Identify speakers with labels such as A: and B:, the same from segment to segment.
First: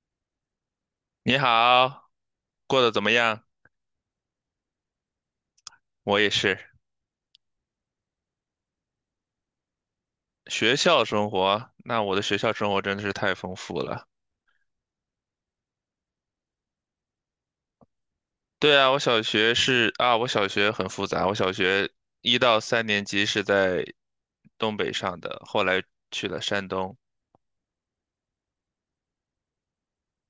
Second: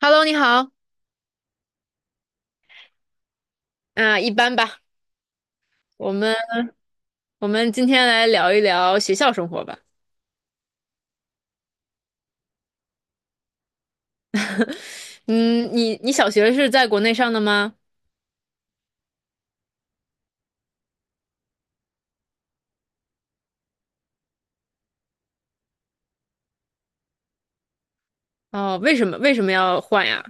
A: Hello，你好，
B: 你好，过得怎么样？
A: 啊，一般吧。我
B: 我也
A: 们
B: 是。
A: 我们今天来聊一聊学校生活吧。
B: 学校生活，那我的学校生活真的是太丰富了。
A: 嗯，你小学是在国内上的吗？
B: 对啊，我小学是啊，我小学很复杂。我小学一到三年级是在东北上的，后来去了山东，
A: 哦，为什么要换呀？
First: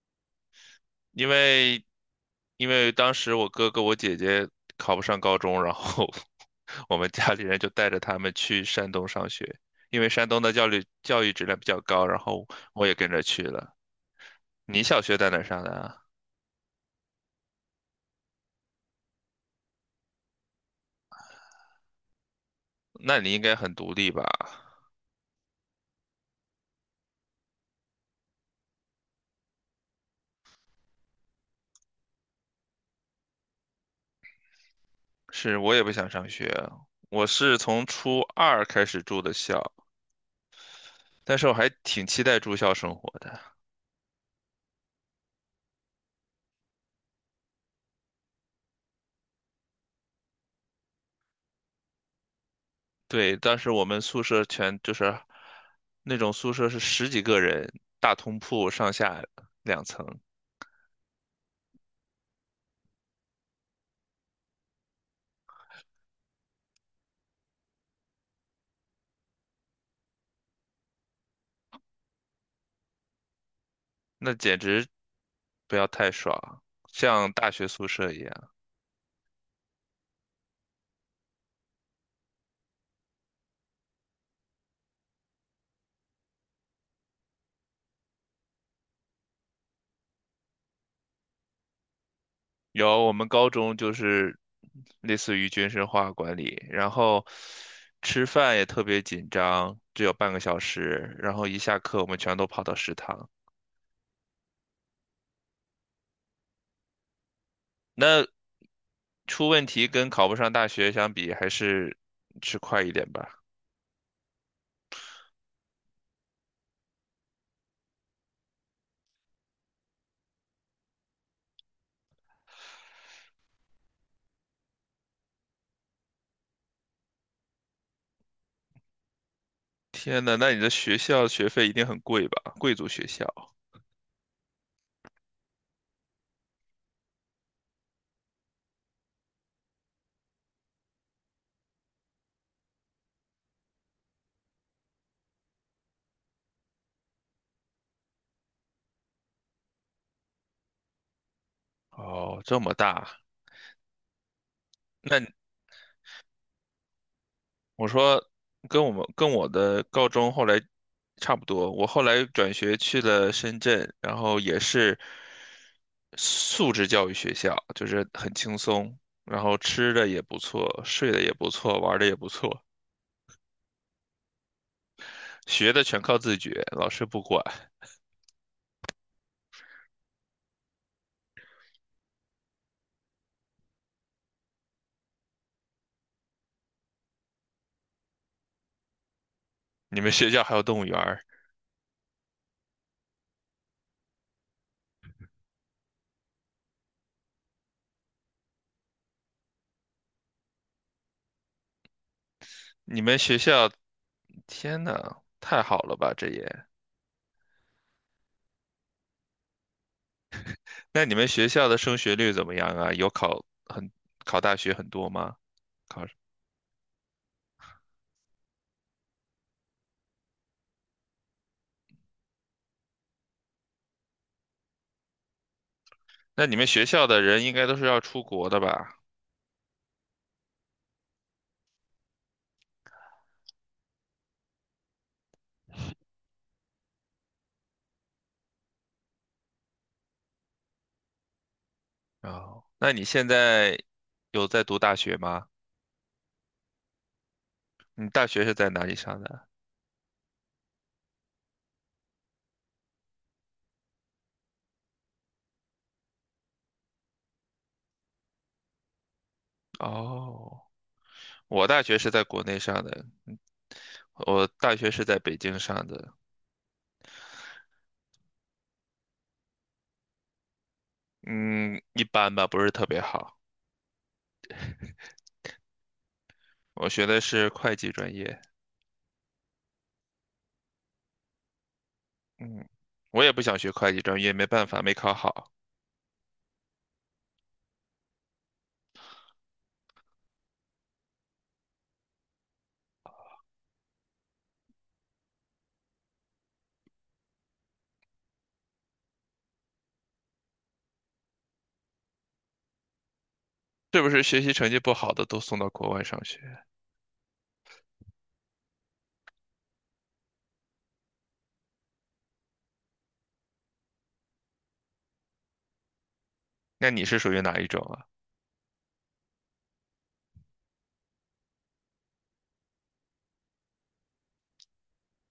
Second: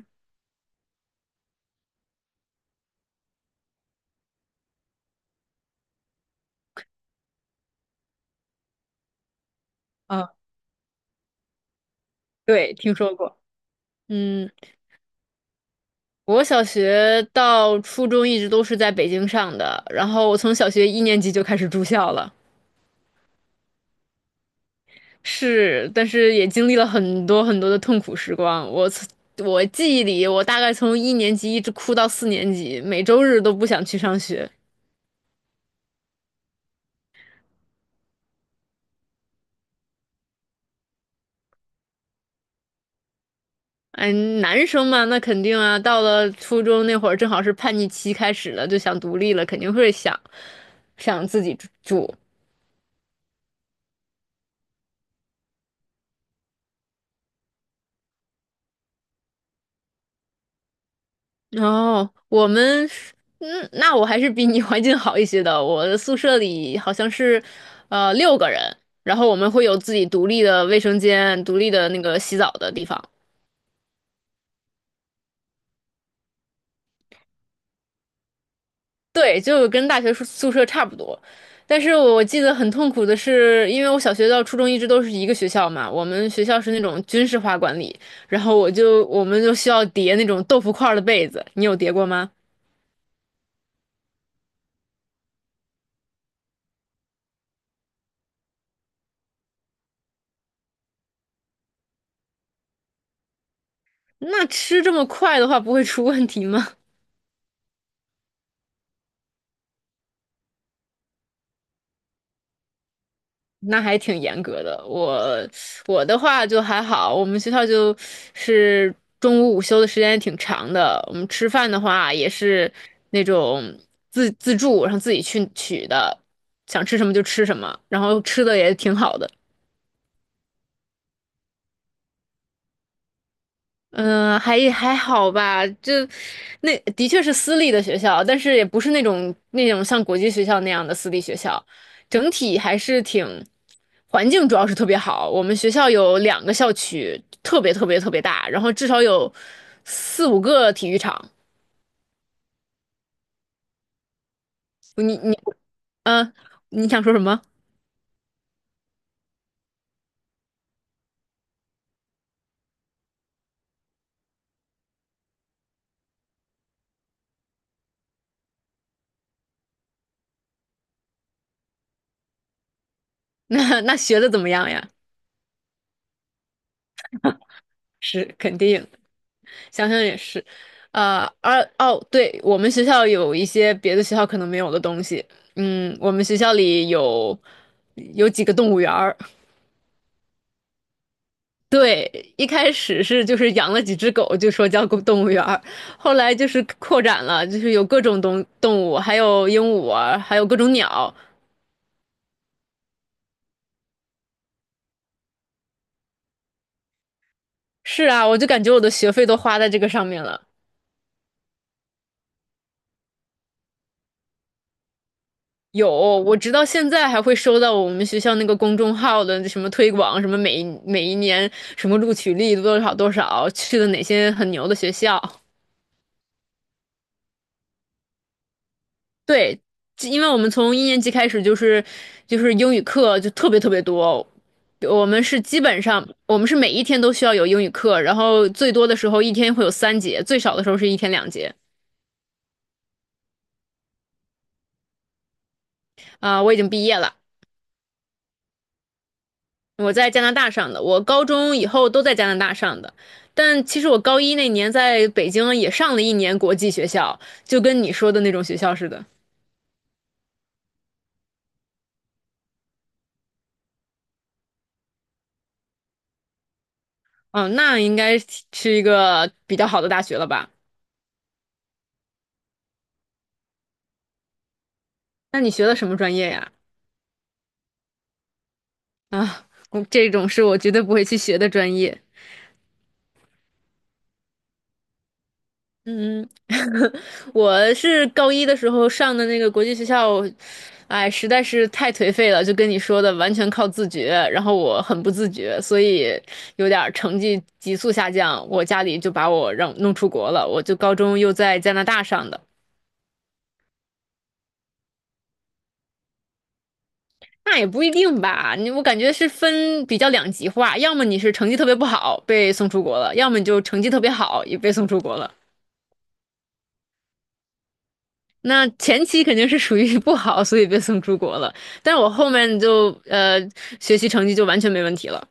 B: 因为因为当时我哥哥我姐姐考不上高中，然后 我们家里人就带着他们去山东上学，因为山
A: 啊，
B: 东的教育质量比较高，然后
A: 对，
B: 我也
A: 听
B: 跟
A: 说
B: 着
A: 过。
B: 去了。
A: 嗯，
B: 你小学在哪儿上的啊？
A: 我小学到初中一直都是在北京上的，然后我从小学一年级就开始住校了。
B: 那你应该很独立吧？
A: 是，但是也经历了很多很多的痛苦时光。我记忆里，我大概从一年级一直哭到四年级，每周日都不想去上学。
B: 是我也不想上学，我是从初二开始住的校，但是我还挺期待住校生活的。
A: 嗯，男生嘛，那肯定啊，到了初中那会儿，正好是叛逆期开始了，就想独立了，肯定会想自己住。
B: 对，当时我们宿舍全就是那种宿舍是十几个人，大通铺上下两层，
A: 哦，我们是嗯，那我还是比你 环境好一些的。我的宿舍里好像是，六个人，然后我们会有自己独立的卫生间、独立的那个洗澡的地方。
B: 那简直不要太爽，像大学宿舍一样。
A: 对，就跟大学宿舍差不多。但是我记得很痛苦的是，因为我小学到初中一直都是一个学校嘛，我们学校是那种军事化管理，然后我们就需要叠那种豆腐块儿的被子，你有叠过吗？
B: 有，我们高中就是类似于军事化管理，然后吃饭也特别紧张，只有半个小时，然后一下课我们全都跑到食堂。
A: 那吃这么快的话，不会出问题吗？
B: 那出问题跟考不上大学相比，还是吃快一点吧。
A: 那还挺严格的。我的话就还好，我们学校就是中午午休的时间也挺长的。我们吃饭的话也是那种自助，然后自己去取的，想吃什么就吃什么，然后吃的也挺好的。
B: 天呐，那你的学校学费一定很贵吧？贵族学校
A: 嗯，还好吧，就那的确是私立的学校，但是也不是那种像国际学校那样的私立学校，整体还是挺环境主要是特别好。我们学校有两个校区，特别特别特别大，然后至少有4、5个体育场。
B: 哦，这么大，
A: 你
B: 那
A: 你嗯，呃你想说什么？
B: 我说跟我的高中后来差不多，我后来转学去了深圳，然后也是素质教育学校，就是很轻松，然后吃的也不错，睡的也不错，玩的也不错，
A: 那学的怎么样呀？
B: 学的全靠自觉，老师不管。
A: 是肯定。想想也是，哦，对，我们学校有一些别的学校可能没有的东西。嗯，我们学校里有几个动物园儿。
B: 你们学校还有动物园儿，
A: 对，一开始就是养了几只狗，就说叫狗动物园儿，后来就是扩展了，就是有各种动物，还有鹦鹉啊，还有各种鸟。
B: 你们学校，天呐，太好了吧，这也。
A: 是啊，我就感觉我的学费都花在这个上面了。
B: 那你们学校的升学率怎么样啊？有，考大学很多吗？
A: 有，
B: 考？
A: 我直到现在还会收到我们学校那个公众号的什么推广，什么每一年什么录取率多少多少，去了哪些很牛的学校。
B: 那你们学校的人应该都是要出国的吧？
A: 对，因为我们从一年级开始就是英语课就特别特别多，我们是基本上我们是每一天都需要有英语课，然后最多的时候一天会有3节，最少的时候是一天2节。
B: 哦，那你现在有在读大学吗？
A: 啊，我已经毕业了。
B: 你大学是在哪里上的？
A: 我在加拿大上的，我高中以后都在加拿大上的，但其实我高一那年在北京也上了一年国际学校，就跟你说的那种学校似的。
B: 哦，我大学是在国内上的，我大学是在北京上的，
A: 哦，那应该是一个比较好的大学了吧？
B: 嗯，一般吧，不是特别好。
A: 那你学的什么专业呀？
B: 我学的是会计专业，
A: 啊，我这种是我绝对不会去学的专业。
B: 嗯，我也不想学会计专业，没办法，没考好。
A: 嗯，我是高一的时候上的那个国际学校，哎，实在是太颓废了，就跟你说的，完全靠自觉。然后我很不自觉，所以有点儿成绩急速下降。我家里就把我让弄出国了，我就高中又在加拿大上的。
B: 是不是学习成绩不好的都送到国外上学？
A: 那也不一定吧，我感觉是分比较两极化，要么你是成绩特别不好被送出国了，要么你就成绩特别好也被送出国了。
B: 那你是属于哪一种啊？
A: 那前期肯定是属于 不好，所以被送出国了。但是我后面就学习成绩就完全没问题了。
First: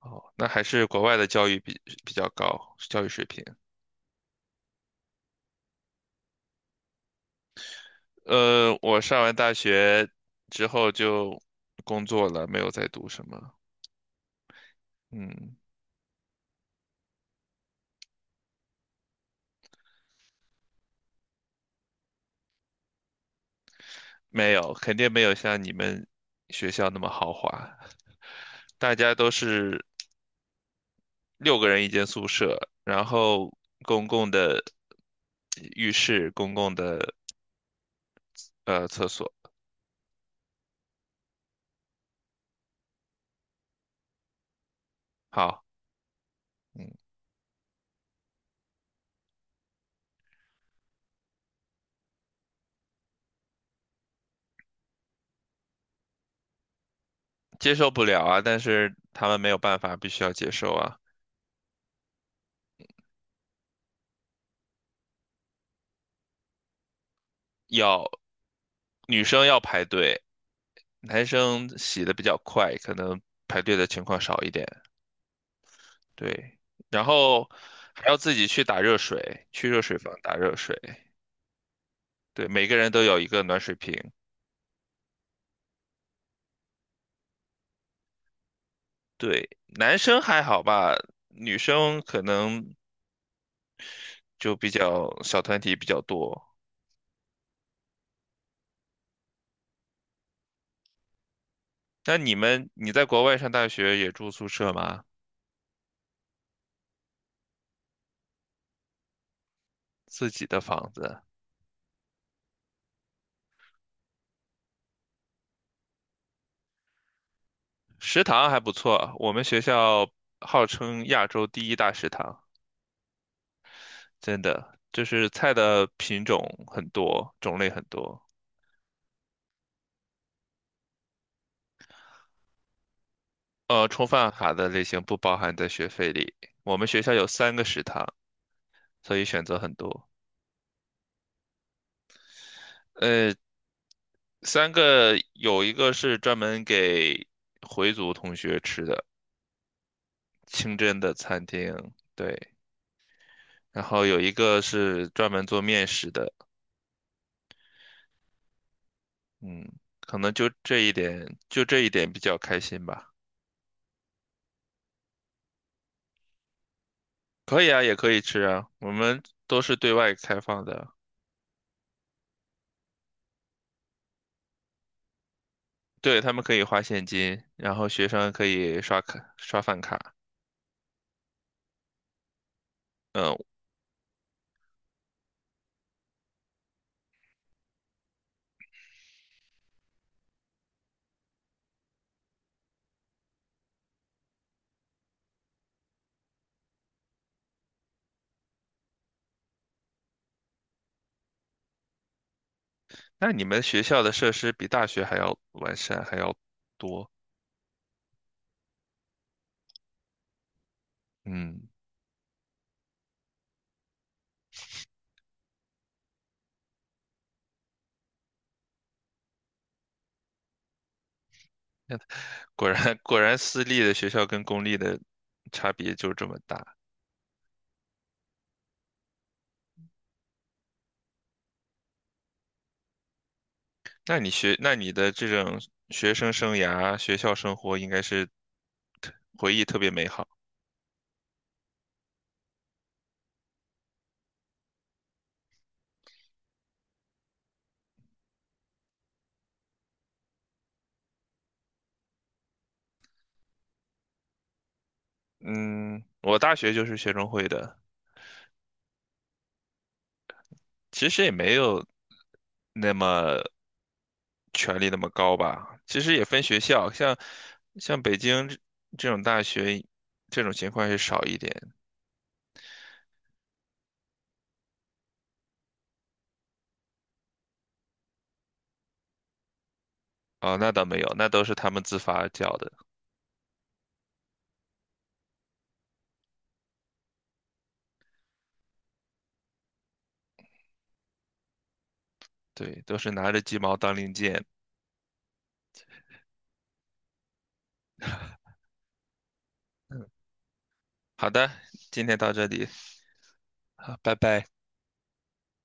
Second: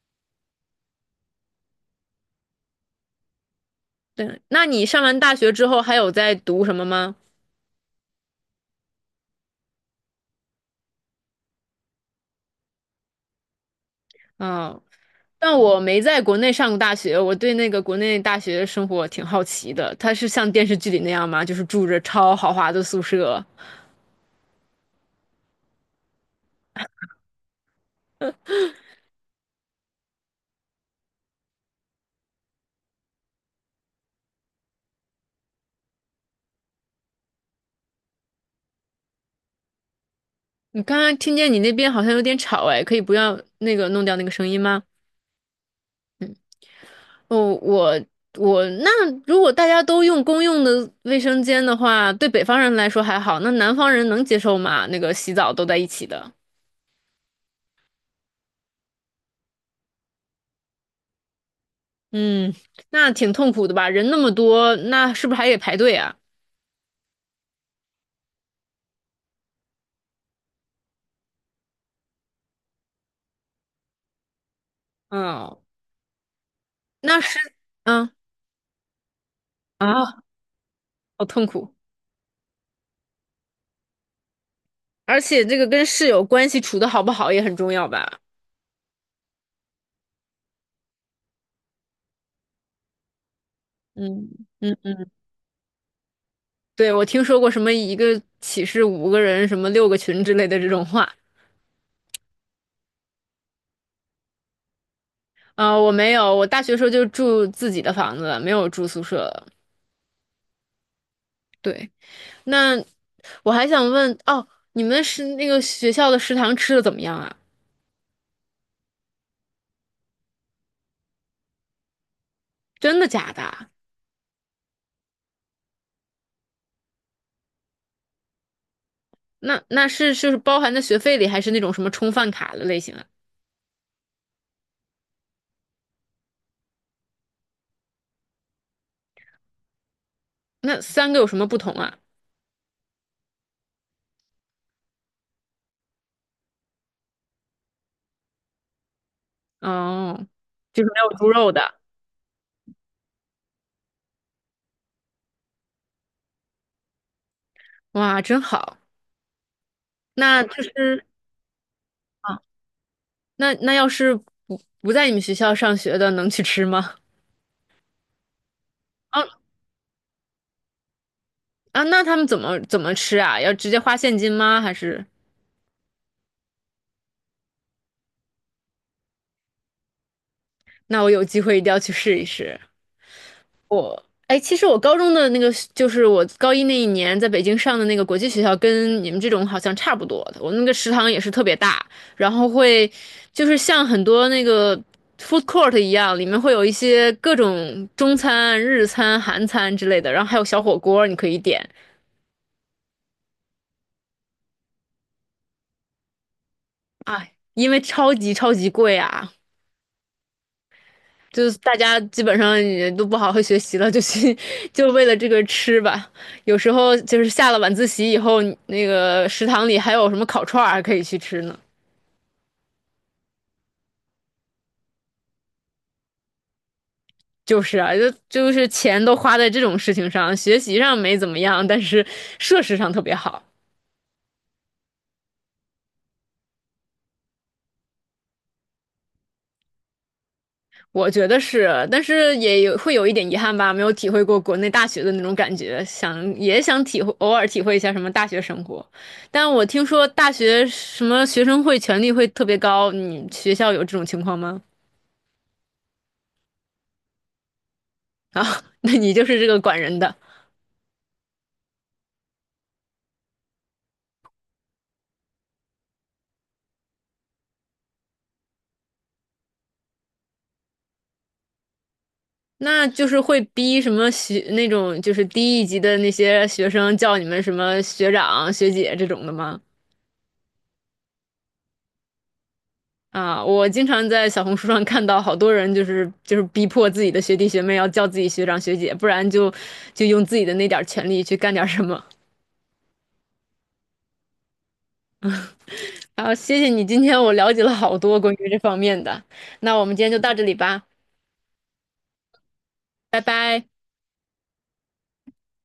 B: 哦，那还是国外的教育比较高，教育水平。
A: 对，那你上完大学之后还有在读什么吗？
B: 呃，我上完大学之后就工作了，没有再读什么。
A: 嗯，
B: 嗯，
A: 但我没在国内上过大学，我对那个国内大学生活挺好奇的。它是像电视剧里那样吗？就是住着超豪华的宿舍？
B: 没有，肯定没有像你们学校那么豪华。大家都是六个人一间宿舍，然后公共的浴室、公共的厕所。
A: 你刚刚听见你那边好像有点吵，哎，可以不要那个弄掉那个声音吗？
B: 好，嗯，
A: 哦，我那如果大家都用公用的卫生间的话，对北方人来说还好，那南方人能接受吗？那个洗澡都在一起的，
B: 接受不了啊，但是他们没有办法，必须要接受啊。
A: 嗯，那挺痛苦的吧？人那么多，那是不是还得排队啊？
B: 要女生要排队，男生洗的比较快，可能排队的情况少一点。
A: 嗯，
B: 对，然
A: 那是，
B: 后还
A: 嗯
B: 要自己去打热水，去热水房
A: 啊，
B: 打热水。
A: 好痛苦，
B: 对，每个人都有一个暖水瓶。
A: 而且这个跟室友关系处的好不好也很重要吧？
B: 对，男生还好吧，女生可能
A: 嗯
B: 就比
A: 嗯，嗯
B: 较小团体比较多。
A: 对，我听说过什么一个寝室五个人，什么六个群之类的这种话。
B: 那你们，你在国外上大学也住宿舍吗？
A: 啊，我没有，我大学时候就住自己的房子，没有住宿舍了。
B: 自己的房子，
A: 对，那我还想问，哦，你们是那个学校的食堂吃的怎么样啊？
B: 食堂还不错。我们学校号称亚洲第一大食堂，
A: 真的假的啊？
B: 真的，就是菜的品种很多，种类很多。
A: 那那是就是包含在学费里，还是那种什么充饭卡的类型啊？
B: 呃，充饭卡的类型不包含在学费里。我们学校有三个食堂，所以选择很多。
A: 那三个有什么不同啊？
B: 呃，三个有一个是专门给回族同学吃的
A: 哦，
B: 清
A: 就是
B: 真
A: 没有
B: 的
A: 猪
B: 餐
A: 肉的，
B: 厅，对，然后有一个是专门做面食的，
A: 哇，真好。
B: 嗯，可能
A: 那
B: 就
A: 就
B: 这一
A: 是
B: 点，就这一点比较
A: 啊，
B: 开心吧。
A: 那要是不在你们学校上学的，能去吃吗？
B: 可以啊，也可以吃啊，我们
A: 啊
B: 都是对外开放的，
A: 啊，那他们怎么吃啊？要直接花现金吗？还是？
B: 对，他们可以花现金，然后学生可以刷卡刷饭卡。
A: 那我有机会一定要去试一试。
B: 嗯。
A: 哎，其实我高中的那个，就是我高一那一年在北京上的那个国际学校，跟你们这种好像差不多的。我那个食堂也是特别大，然后就是像很多那个 food court 一样，里面会有一些各种中餐、日餐、韩餐之类的，然后还有小火锅你可以点。
B: 那你们学校的设施比大学还要完善，还要多。
A: 哎，因为超级超级贵啊，就是
B: 嗯，
A: 大家基本上也都不好好学习了，就去 就为了这个吃吧。有时候就是下了晚自习以后，那个食堂里还有什么烤串儿还可以去吃呢。
B: 那 果然私立的学校跟公立的差别就这么大。
A: 就是啊，就是钱都花在这种事情上，学习上没怎么样，但是设施上特别好。
B: 那你学，那你的这种学生生涯、学校生活应该是特回忆特别美好。
A: 我觉得是，但是会有一点遗憾吧，没有体会过国内大学的那种感觉，想也想体会，偶尔体会一下什么大学生活。但我听说大学什么学生会权力会特别高，你学校有这种情况吗？
B: 嗯，我大学就是学生会的，
A: 啊，那你就是这个管人的，
B: 其实也没有那么权力那么高吧。其实也分学校，像北京这种大学，这种情况是少一点。
A: 那就是会逼什么那种就是低一级的那些学生叫你们什么学长学姐这种的吗？
B: 哦，那倒没有，那都是他们自发叫的，
A: 啊，我经常在小红书上看到好多人，就是逼迫自己的学弟学妹要叫自己学长学姐，不然就用自己的那点儿权利去干点儿什么。
B: 对，都是拿着鸡毛当令箭。
A: 啊，谢谢你，今天我了解了好多关于这方面的。那我们今天就到这里吧，
B: 好的，今天到这里，
A: 拜拜。
B: 好，拜拜。